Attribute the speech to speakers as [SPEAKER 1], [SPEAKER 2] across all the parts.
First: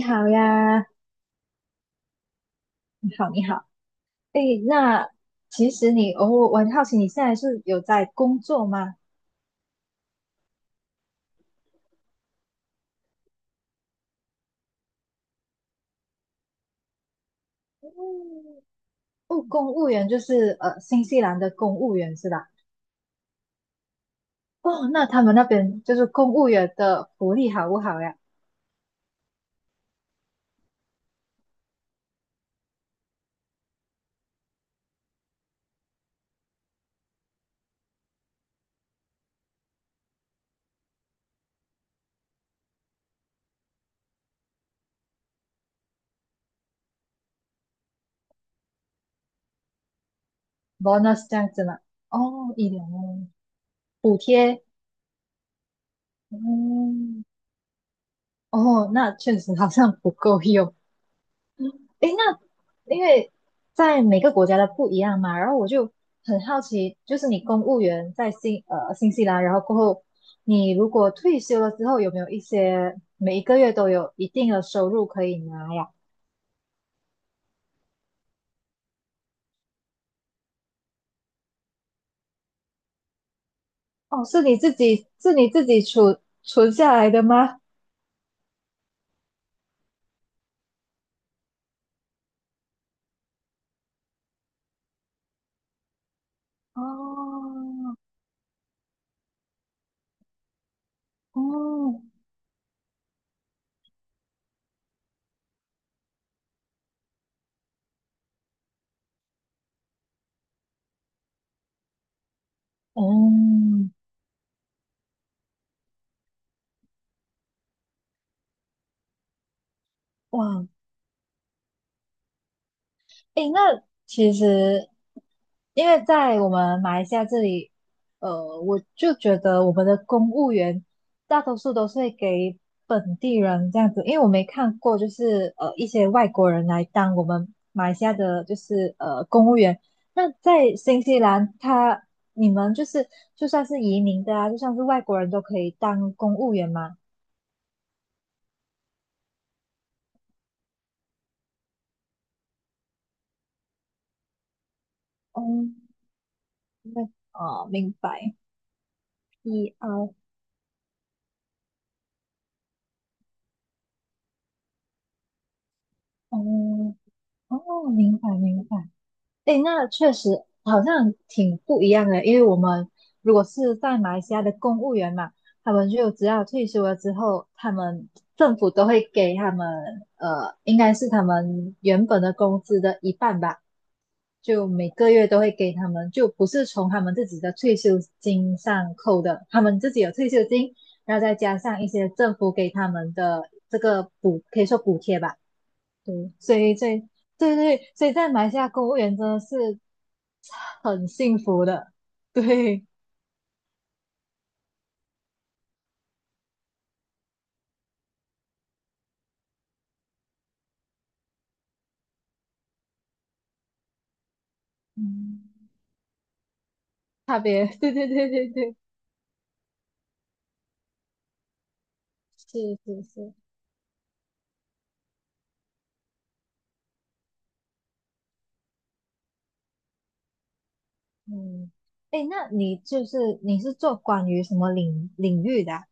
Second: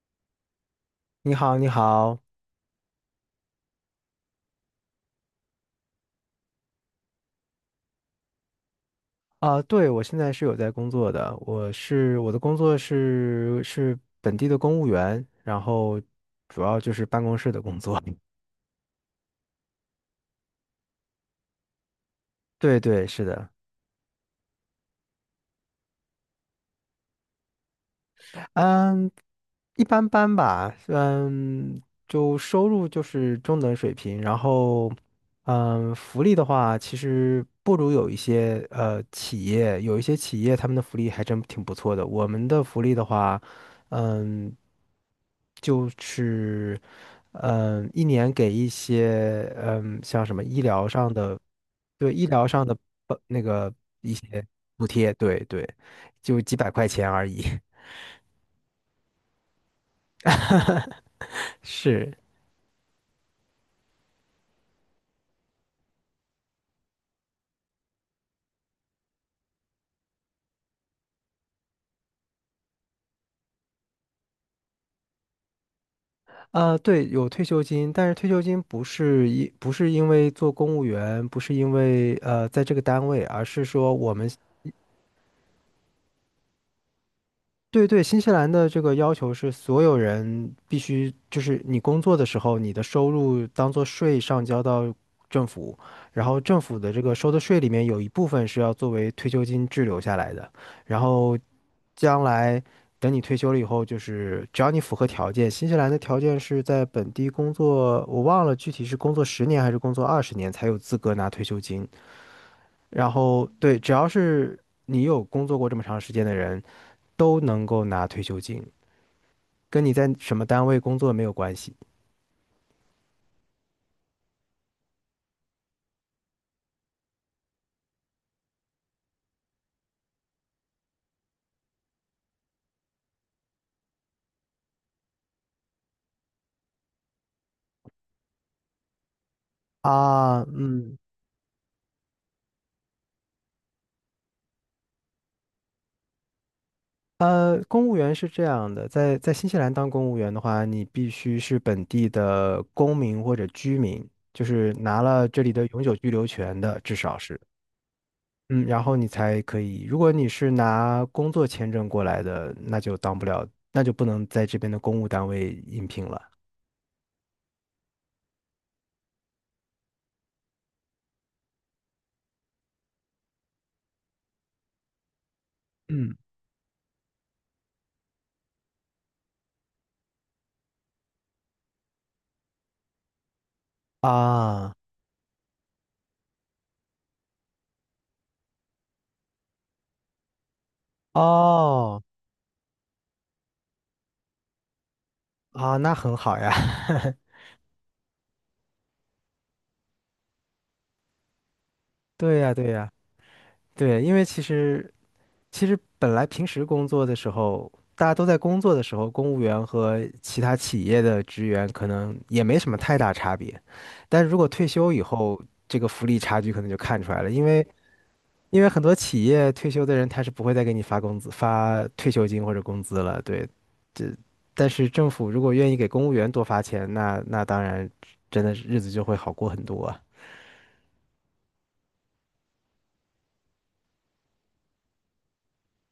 [SPEAKER 1] 你好呀，
[SPEAKER 2] 你好，你好。
[SPEAKER 1] 你好，你好。诶，那其实你，哦，我很好奇，你现在是有在工作吗？
[SPEAKER 2] 啊，对，我现在是有在工作的，我的工作是本地的公务员，然后主要就是办公室的工作。
[SPEAKER 1] 嗯。 哦，公务员就是新西兰的公务员是吧？
[SPEAKER 2] 对对，是的。
[SPEAKER 1] 哦，那他们那边就是公务员的福利好不好呀
[SPEAKER 2] 嗯，一般般吧，就收入就是中等水平，然后，福利的话，其实不如有一些企业，有一些企业他们的福利还真挺不错的。我们的福利的话，嗯，就是，一年给一些，像什么医疗上
[SPEAKER 1] ？Bonus 这
[SPEAKER 2] 的，
[SPEAKER 1] 样子吗？
[SPEAKER 2] 对，医疗
[SPEAKER 1] 哦，
[SPEAKER 2] 上
[SPEAKER 1] 医
[SPEAKER 2] 的
[SPEAKER 1] 疗哦，
[SPEAKER 2] 那个一
[SPEAKER 1] 补
[SPEAKER 2] 些
[SPEAKER 1] 贴，
[SPEAKER 2] 补贴，对对，就几百块钱
[SPEAKER 1] 嗯，
[SPEAKER 2] 而已，
[SPEAKER 1] 哦，那确实好像不够用。诶，
[SPEAKER 2] 是。
[SPEAKER 1] 那因为在每个国家的不一样嘛，然后我就很好奇，就是你公务员在新西兰，然后过后你如果退休了之后，有没有一些每一个月都有一定的收入可以拿呀？
[SPEAKER 2] 啊，对，有退休金，但是退休金不是因为做公务员，不是因为在这个单位，而是说我
[SPEAKER 1] 哦，
[SPEAKER 2] 们
[SPEAKER 1] 是你自己存下来的吗？
[SPEAKER 2] 对对，新西兰的这个要求是所有人必须，就是你工作的时候，你的收入当做税上交到政府，然后政府的这个收的税里面
[SPEAKER 1] 哦。
[SPEAKER 2] 有一部分是要作为退休金滞留下来的，然后
[SPEAKER 1] 哦。
[SPEAKER 2] 将来等你退休了以后，就是只要你符合条件，新西兰的条件是在本地工作，我忘了具体是工作十年还是工作20年才有资格拿退休金，然后对，只
[SPEAKER 1] 哦。
[SPEAKER 2] 要是你有工作过这么长时间的人，都能够拿退休金，跟你在什么
[SPEAKER 1] 哇，
[SPEAKER 2] 单位工作没有关系
[SPEAKER 1] 诶，那其实因为在我们马来西亚这里，呃，我就觉得我们的公务员大多数都是会给本地人这样子，因为我没看过，就是一些外国人来当我们马来西亚的，就是公务员。那
[SPEAKER 2] 啊。
[SPEAKER 1] 在新西兰，他你们就是就算是移民的啊，就算是外国人都可以当公务员吗？
[SPEAKER 2] 公务员是这样的，在新西兰当公务员的话，你必须是本地的公民或者居民，就是拿了这
[SPEAKER 1] 哦，
[SPEAKER 2] 里的永久居留权的，至
[SPEAKER 1] 那
[SPEAKER 2] 少是。
[SPEAKER 1] 哦，明白
[SPEAKER 2] 嗯，然后你才可以。如果
[SPEAKER 1] ，PR，
[SPEAKER 2] 你是拿工作签证过来的，那就当不了，那就不能在这边的公务单位应聘了。
[SPEAKER 1] 哦，哦，明白明白。诶，那确实好像挺不一样的，因为我们如果是在马来西亚的公务员嘛，他们就
[SPEAKER 2] 嗯
[SPEAKER 1] 只要退休了之后，他们政府都会给他们应该是他们原本的工资的一半吧，就
[SPEAKER 2] 啊，
[SPEAKER 1] 每个月都会给他们，就不是从他们自己的退休金上扣的，他们自己有退休金，然后再加上一
[SPEAKER 2] 哦
[SPEAKER 1] 些政府给他们的这个补，可以说补贴吧，
[SPEAKER 2] 啊，那很
[SPEAKER 1] 对，
[SPEAKER 2] 好呀。
[SPEAKER 1] 所以 所以。对对，所以在马来西亚，公务员真的是很幸福的，
[SPEAKER 2] 对呀，对
[SPEAKER 1] 对，
[SPEAKER 2] 呀。对，因为其实本来平时工作的时候，大家都在工作的时候，公务员和其他企业的职员可能也没什么太大差别。但如果退休以
[SPEAKER 1] 嗯，
[SPEAKER 2] 后，这个福利差距可能就看出来了，
[SPEAKER 1] 差
[SPEAKER 2] 因为
[SPEAKER 1] 别，对对对对对，
[SPEAKER 2] 很多企业退休的人他是不会再给你发工资、发退休金或者
[SPEAKER 1] 是
[SPEAKER 2] 工资
[SPEAKER 1] 是
[SPEAKER 2] 了。
[SPEAKER 1] 是，
[SPEAKER 2] 对，这但是政府如果愿意给公务员多发钱，那当然真的是日子就会好过很多啊。
[SPEAKER 1] 嗯，哎，那你就是你是做关于什么领域的啊？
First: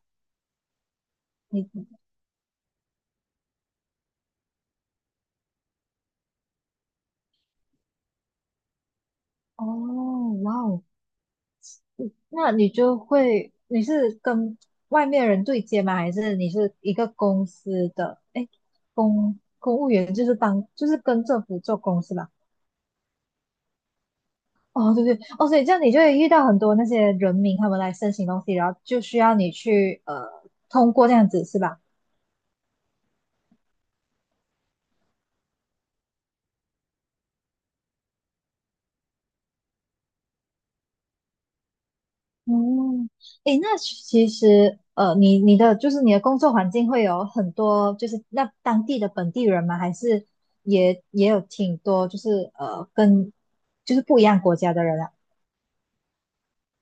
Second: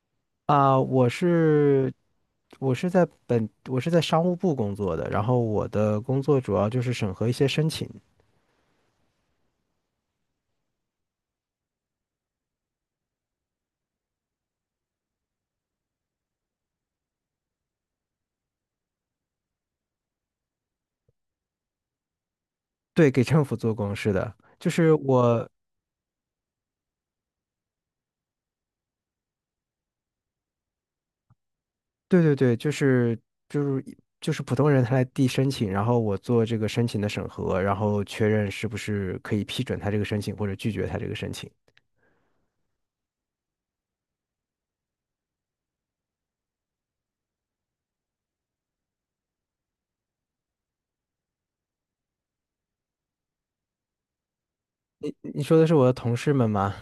[SPEAKER 2] 啊，我
[SPEAKER 1] 你。
[SPEAKER 2] 是我是在本我是在商务部工作的，然后我的工作主要就是审核一些申请，
[SPEAKER 1] 哦，哇哦，那你就会你是跟外面人对接吗？还是你是一个公司的？哎，公务员就是当就是跟政府做公司吧？
[SPEAKER 2] 对，给政府做公示的，就是
[SPEAKER 1] 哦，对对，
[SPEAKER 2] 我，
[SPEAKER 1] 哦，所以这样你就会遇到很多那些人民他们来申请东西，然后就需要你去通过这样子是吧？
[SPEAKER 2] 对对对，就是就是普通人他来递申请，然后我做这个申请的审核，然后确认是不是可以批准他这个申请或者拒绝他这个申请。
[SPEAKER 1] 嗯，诶，那其实呃，你你的就是你的工作环境会有很多就是那当地的本地人吗？还是也有挺多就是跟就是不一样国家的人啊？
[SPEAKER 2] 你说的是我的同事们吗？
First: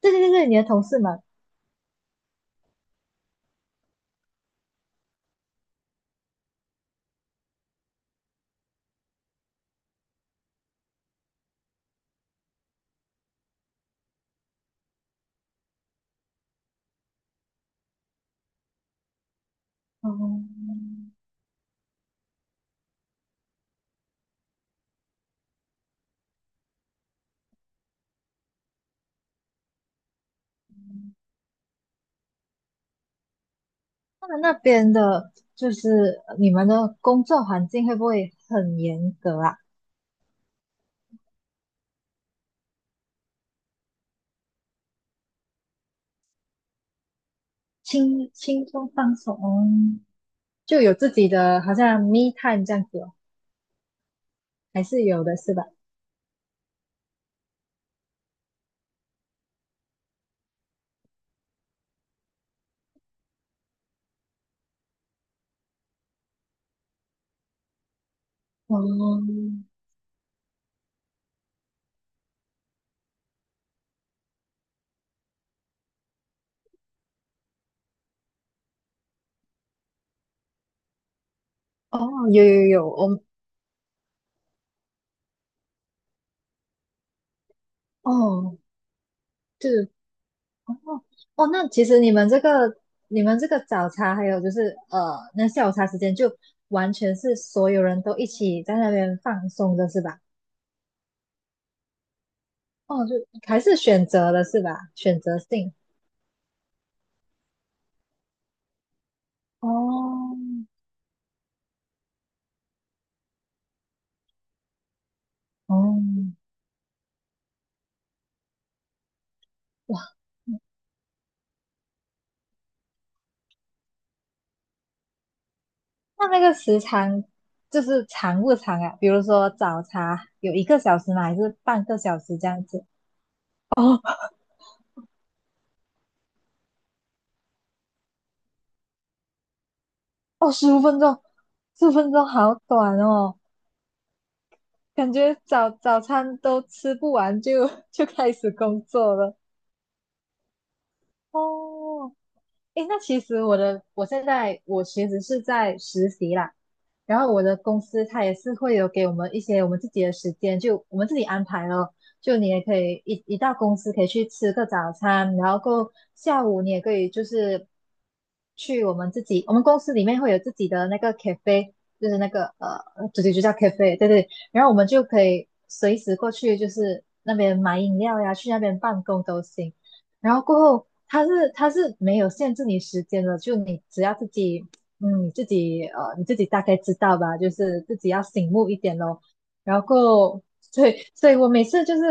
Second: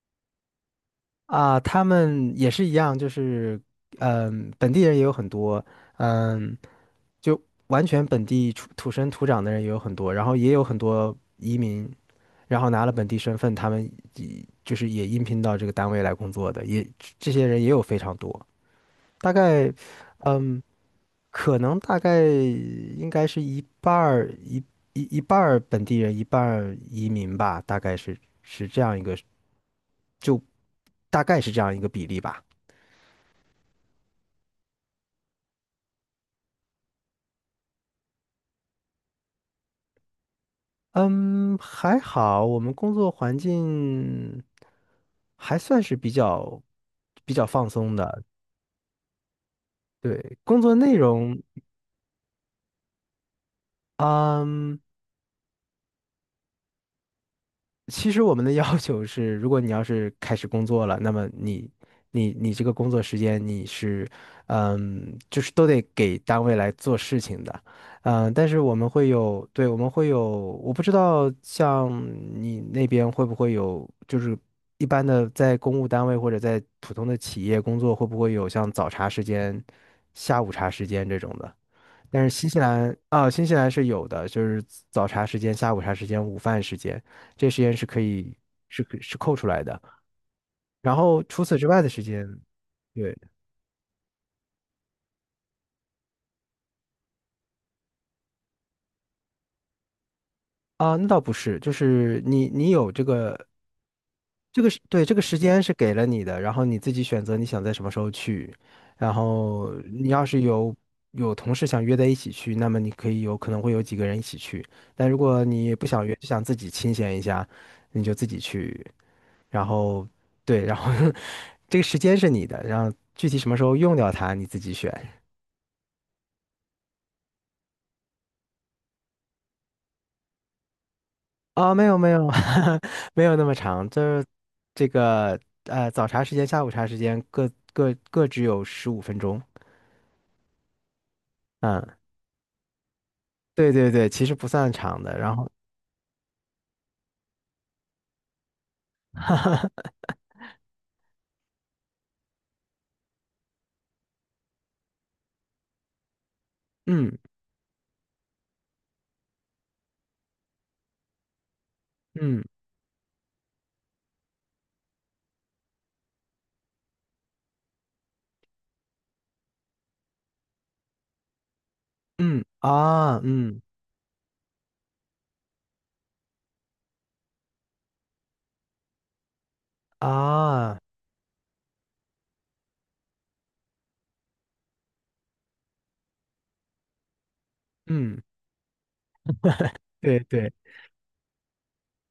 [SPEAKER 1] 对对对对，你的同事们，
[SPEAKER 2] 啊，他们也是一样，就是本地人也有很多。嗯。就完全本地出土生土长的人也有很多，然后也有很多移民，然后拿了本地身份，他们也就是也应聘到这个单位来工作的，也这些人也有非常多，大概，嗯，
[SPEAKER 1] 哦。
[SPEAKER 2] 可能大概应该是一半儿本地人，一半儿移民吧，大概是这样一个，就大概是这样一个比例吧。
[SPEAKER 1] 他们那边的就是你们的工作环境会不会很严格啊？
[SPEAKER 2] 嗯，还好，我们工作环境还算是比较放松的。
[SPEAKER 1] 轻松放松，哦，
[SPEAKER 2] 对，工作
[SPEAKER 1] 就有
[SPEAKER 2] 内
[SPEAKER 1] 自己
[SPEAKER 2] 容，
[SPEAKER 1] 的好像 me time 这样子哦，
[SPEAKER 2] 嗯。
[SPEAKER 1] 还是有的是吧？
[SPEAKER 2] 其实我们的要求是，如果你要是开始工作了，那么你这个工作时间你是，就是都得给单位来做事情的，但是我
[SPEAKER 1] 哦。
[SPEAKER 2] 们会有，对，我们会有，我不知道像你那边会不会有，就是一般的在公务单位或者在普通的企业工作，会不会有像早茶时间、下午茶时间这种的？
[SPEAKER 1] 哦，
[SPEAKER 2] 但是
[SPEAKER 1] 有
[SPEAKER 2] 新西
[SPEAKER 1] 有有，
[SPEAKER 2] 兰
[SPEAKER 1] 我。
[SPEAKER 2] 啊，新西兰是有的，就是早茶时间、下午茶时间、午饭时间，这时间是可以
[SPEAKER 1] 哦，
[SPEAKER 2] 是可是扣出来的。
[SPEAKER 1] 对，哦，
[SPEAKER 2] 然后除
[SPEAKER 1] 哦，
[SPEAKER 2] 此之
[SPEAKER 1] 那
[SPEAKER 2] 外
[SPEAKER 1] 其
[SPEAKER 2] 的
[SPEAKER 1] 实
[SPEAKER 2] 时
[SPEAKER 1] 你
[SPEAKER 2] 间，
[SPEAKER 1] 们这个
[SPEAKER 2] 对
[SPEAKER 1] 你们这个早茶还有就是那下午茶时间就完全是所有人都一起在那边放松的是吧？
[SPEAKER 2] 啊，那倒不是，就是你有
[SPEAKER 1] 哦，就还是选择的是吧？
[SPEAKER 2] 这
[SPEAKER 1] 选
[SPEAKER 2] 个时
[SPEAKER 1] 择
[SPEAKER 2] 间
[SPEAKER 1] 性。
[SPEAKER 2] 是给了你的，然后你自己选择你想在什么时候去，然后你要
[SPEAKER 1] 哦。
[SPEAKER 2] 是有同事想约在一起去，那么你可以有可能会有几个人一起去，但如果你不
[SPEAKER 1] 哦。
[SPEAKER 2] 想约，就想自己清闲一下，你就自己去。然后
[SPEAKER 1] 哇。
[SPEAKER 2] 对，然后 这个时间是你的，然后具体什么时候用掉它你自己选。
[SPEAKER 1] 那那个时长就是长不长啊？比如说早茶有一个小时吗？还是
[SPEAKER 2] 啊，没
[SPEAKER 1] 半个
[SPEAKER 2] 有没
[SPEAKER 1] 小
[SPEAKER 2] 有
[SPEAKER 1] 时这样 子？
[SPEAKER 2] 没有那么长，
[SPEAKER 1] 哦。
[SPEAKER 2] 就是这个早茶时间、下午茶时间各只有15分钟。
[SPEAKER 1] 哦，十五分钟，十五
[SPEAKER 2] 嗯，
[SPEAKER 1] 分钟好短哦，
[SPEAKER 2] 对对对，其实不算长
[SPEAKER 1] 感
[SPEAKER 2] 的。
[SPEAKER 1] 觉
[SPEAKER 2] 然后
[SPEAKER 1] 早餐都吃不完就 就开始工作了。哦，诶，那其实我的我现在我其实是在实习啦，
[SPEAKER 2] 嗯
[SPEAKER 1] 然后我的公司它也是会有给我们一些我们自己的时间，就我们自己安排咯。就
[SPEAKER 2] 嗯
[SPEAKER 1] 你也可以一到公司可以去吃个早餐，然后过后下午你也可以就是去我们自己，我们公司里面会有自己的那个 cafe，就是那
[SPEAKER 2] 嗯
[SPEAKER 1] 个
[SPEAKER 2] 啊
[SPEAKER 1] 主题就叫
[SPEAKER 2] 嗯
[SPEAKER 1] cafe，对对。然后我们就可以随时过去，就是那边买饮料呀，去那边办公都行。然后过
[SPEAKER 2] 啊
[SPEAKER 1] 后，它是没有限制你时间的，就你只要自己嗯，你自己大概知道吧，就是自己
[SPEAKER 2] 嗯，
[SPEAKER 1] 要醒目一点咯。然
[SPEAKER 2] 对
[SPEAKER 1] 后，
[SPEAKER 2] 对
[SPEAKER 1] 所以我每次就是，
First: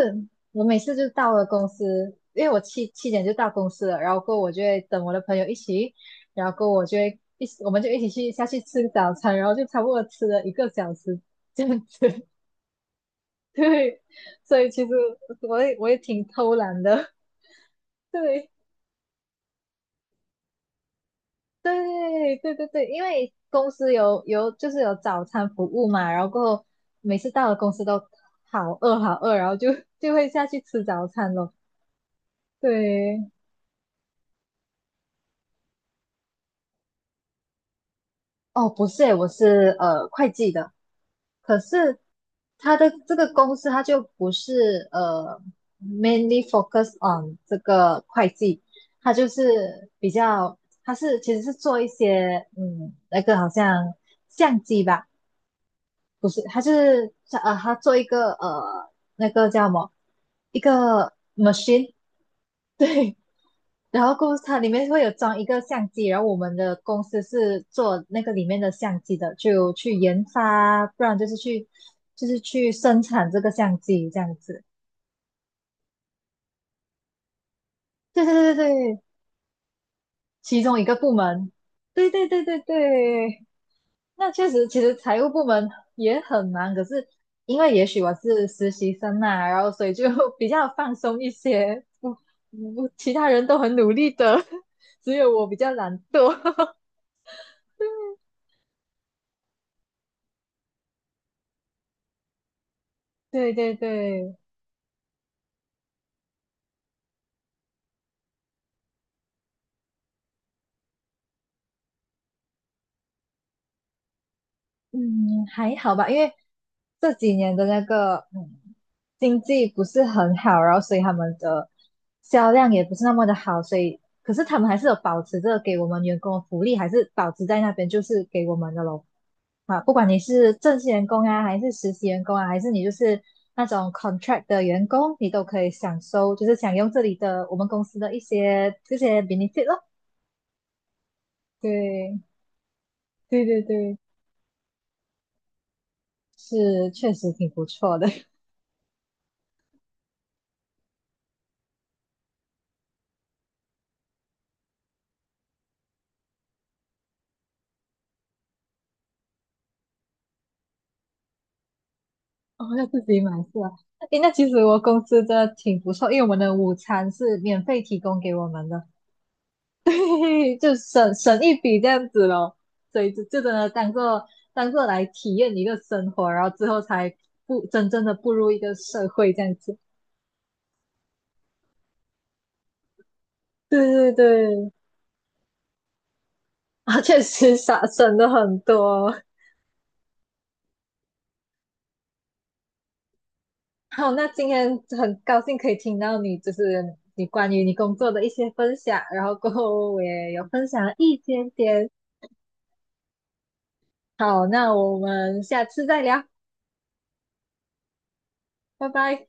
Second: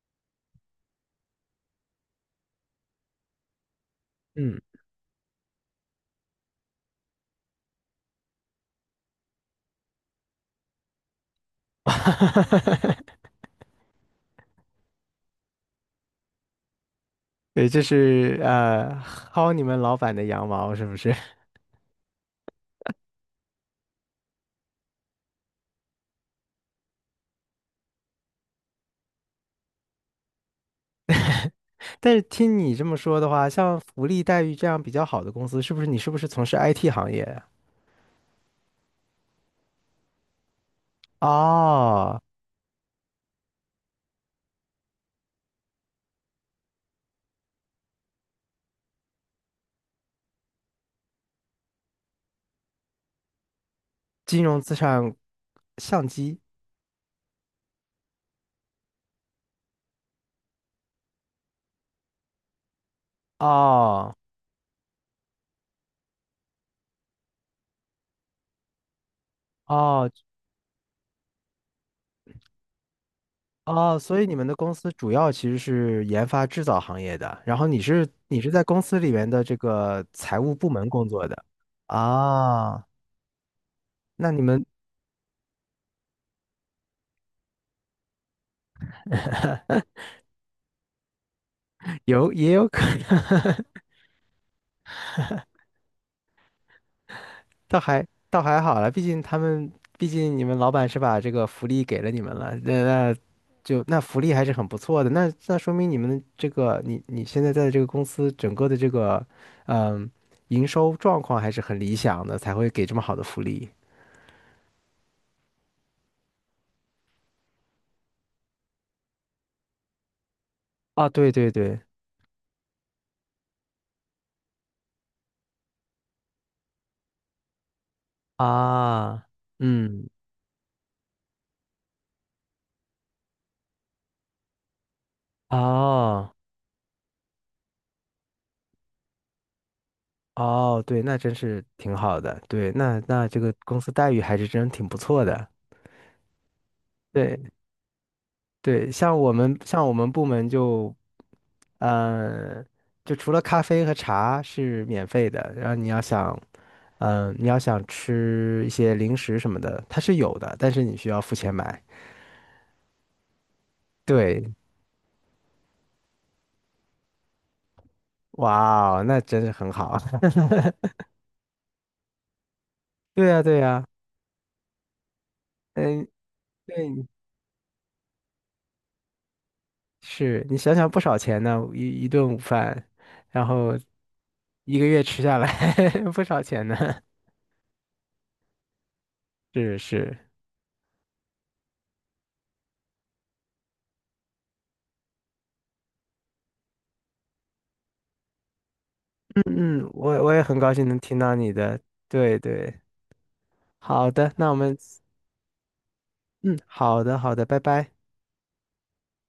[SPEAKER 1] 我每次就到了公司，因为我七点就到公司了，然后我
[SPEAKER 2] 嗯
[SPEAKER 1] 就会等我的朋友一起，然后我就会一起，我们就一起去下去吃早餐，然后就差不多吃了一个小时这样子。对，所以其实我也挺偷懒的，
[SPEAKER 2] 对，这 是
[SPEAKER 1] 对。
[SPEAKER 2] 薅你们老板的羊毛是不是？
[SPEAKER 1] 对对对对，因为公司就是有早餐服务嘛，然后过后每次到了公司都好饿好饿，然后就 就会下去吃早餐咯。
[SPEAKER 2] 但是听你这么说的
[SPEAKER 1] 对，
[SPEAKER 2] 话，像福利待遇这样比较好的公司，你是不是从事 IT 行业啊？
[SPEAKER 1] 哦，不是诶，我是会计的，可是
[SPEAKER 2] 哦，
[SPEAKER 1] 他的这个公司它就不是mainly focus on 这个会计，它就是比较它是其实是做一些那个好像
[SPEAKER 2] 金融
[SPEAKER 1] 相
[SPEAKER 2] 资
[SPEAKER 1] 机吧。
[SPEAKER 2] 产相
[SPEAKER 1] 不
[SPEAKER 2] 机。
[SPEAKER 1] 是，它是他做一个那个叫什么，一个 machine，对，然
[SPEAKER 2] 哦
[SPEAKER 1] 后公司它里面会有装一个相机，然后我们的公司是做那个里面的相机的，就去
[SPEAKER 2] 哦
[SPEAKER 1] 研发，不然就是去生产这个相
[SPEAKER 2] 哦，
[SPEAKER 1] 机这
[SPEAKER 2] 所以你
[SPEAKER 1] 样
[SPEAKER 2] 们的
[SPEAKER 1] 子。
[SPEAKER 2] 公司主要其实是研发制造行业的，然后你是
[SPEAKER 1] 对对
[SPEAKER 2] 你是
[SPEAKER 1] 对对
[SPEAKER 2] 在公司
[SPEAKER 1] 对，
[SPEAKER 2] 里面的这个财务
[SPEAKER 1] 其
[SPEAKER 2] 部
[SPEAKER 1] 中一
[SPEAKER 2] 门
[SPEAKER 1] 个
[SPEAKER 2] 工
[SPEAKER 1] 部
[SPEAKER 2] 作的。
[SPEAKER 1] 门。对对对对
[SPEAKER 2] 啊，
[SPEAKER 1] 对，
[SPEAKER 2] 那
[SPEAKER 1] 那
[SPEAKER 2] 你
[SPEAKER 1] 确
[SPEAKER 2] 们
[SPEAKER 1] 实，其实财务部门也很忙，可是因为也许我是实习生呐，然后所以就 比较放松一些。不
[SPEAKER 2] 也有可
[SPEAKER 1] 不，其他人都
[SPEAKER 2] 能。
[SPEAKER 1] 很 努力的，只有我比较懒惰。
[SPEAKER 2] 倒还好了，毕竟你们老板是把这个福利给了你们了，那
[SPEAKER 1] 对对
[SPEAKER 2] 那福利
[SPEAKER 1] 对。
[SPEAKER 2] 还是很不错的，那说明你们这个你现在在这个公司整个的这个嗯营收状况还是很理想的，才会给这么好的福利。
[SPEAKER 1] 嗯，还好吧，因为这几年的那个经济不是很好，然后所以
[SPEAKER 2] 啊，
[SPEAKER 1] 他
[SPEAKER 2] 对
[SPEAKER 1] 们
[SPEAKER 2] 对
[SPEAKER 1] 的
[SPEAKER 2] 对，
[SPEAKER 1] 销量也不是那么的好，所以可是他们还是有保持着给我们员工的福利，还是保持在那边就是给我们的咯。
[SPEAKER 2] 啊，
[SPEAKER 1] 啊，不管
[SPEAKER 2] 嗯，
[SPEAKER 1] 你是正式员工啊，还是实习员工啊，还是你就是那种 contract 的员工，你都可以享受，
[SPEAKER 2] 哦
[SPEAKER 1] 就是享用这里的我们公司的一些这些 benefit 咯。
[SPEAKER 2] 哦，对，那真是挺
[SPEAKER 1] 对，
[SPEAKER 2] 好的，对，那这
[SPEAKER 1] 对
[SPEAKER 2] 个
[SPEAKER 1] 对
[SPEAKER 2] 公司
[SPEAKER 1] 对，
[SPEAKER 2] 待遇还是真挺不错的。
[SPEAKER 1] 是确实
[SPEAKER 2] 对
[SPEAKER 1] 挺不错的。
[SPEAKER 2] 对，像我们部门嗯，就除了咖啡和茶是免费的，然后你要想吃一些零食什么的，它是有的，但是你需要付钱买。
[SPEAKER 1] 哦，要自己买是吧？诶，那其
[SPEAKER 2] 对，
[SPEAKER 1] 实我公司的挺不错，因为我们的午餐是免费提供给我们的，
[SPEAKER 2] 哇哦，那真的很 好。
[SPEAKER 1] 对，就省一笔这样子咯。所以就
[SPEAKER 2] 对
[SPEAKER 1] 就
[SPEAKER 2] 呀，
[SPEAKER 1] 真
[SPEAKER 2] 对
[SPEAKER 1] 的
[SPEAKER 2] 呀，
[SPEAKER 1] 当做当做来体验一个
[SPEAKER 2] 嗯，
[SPEAKER 1] 生活，然后之后
[SPEAKER 2] 对，
[SPEAKER 1] 才真正的步入一个社会这样子。
[SPEAKER 2] 是你想想不少钱呢，一顿午饭，然后
[SPEAKER 1] 对对对，
[SPEAKER 2] 一个月吃下来 不少钱呢。
[SPEAKER 1] 啊，确实省了很多。
[SPEAKER 2] 是是，
[SPEAKER 1] 好，那今天很高兴可以听到你，就是你关于你工作的一些分享，然后
[SPEAKER 2] 嗯
[SPEAKER 1] 过
[SPEAKER 2] 嗯，
[SPEAKER 1] 后我
[SPEAKER 2] 我
[SPEAKER 1] 也
[SPEAKER 2] 我也
[SPEAKER 1] 有
[SPEAKER 2] 很
[SPEAKER 1] 分
[SPEAKER 2] 高
[SPEAKER 1] 享
[SPEAKER 2] 兴
[SPEAKER 1] 了
[SPEAKER 2] 能
[SPEAKER 1] 一
[SPEAKER 2] 听到
[SPEAKER 1] 点
[SPEAKER 2] 你的，
[SPEAKER 1] 点。
[SPEAKER 2] 对对，好的，
[SPEAKER 1] 好，
[SPEAKER 2] 那我
[SPEAKER 1] 那
[SPEAKER 2] 们，
[SPEAKER 1] 我们下次再聊，
[SPEAKER 2] 嗯，好的好的，拜拜。
[SPEAKER 1] 拜拜。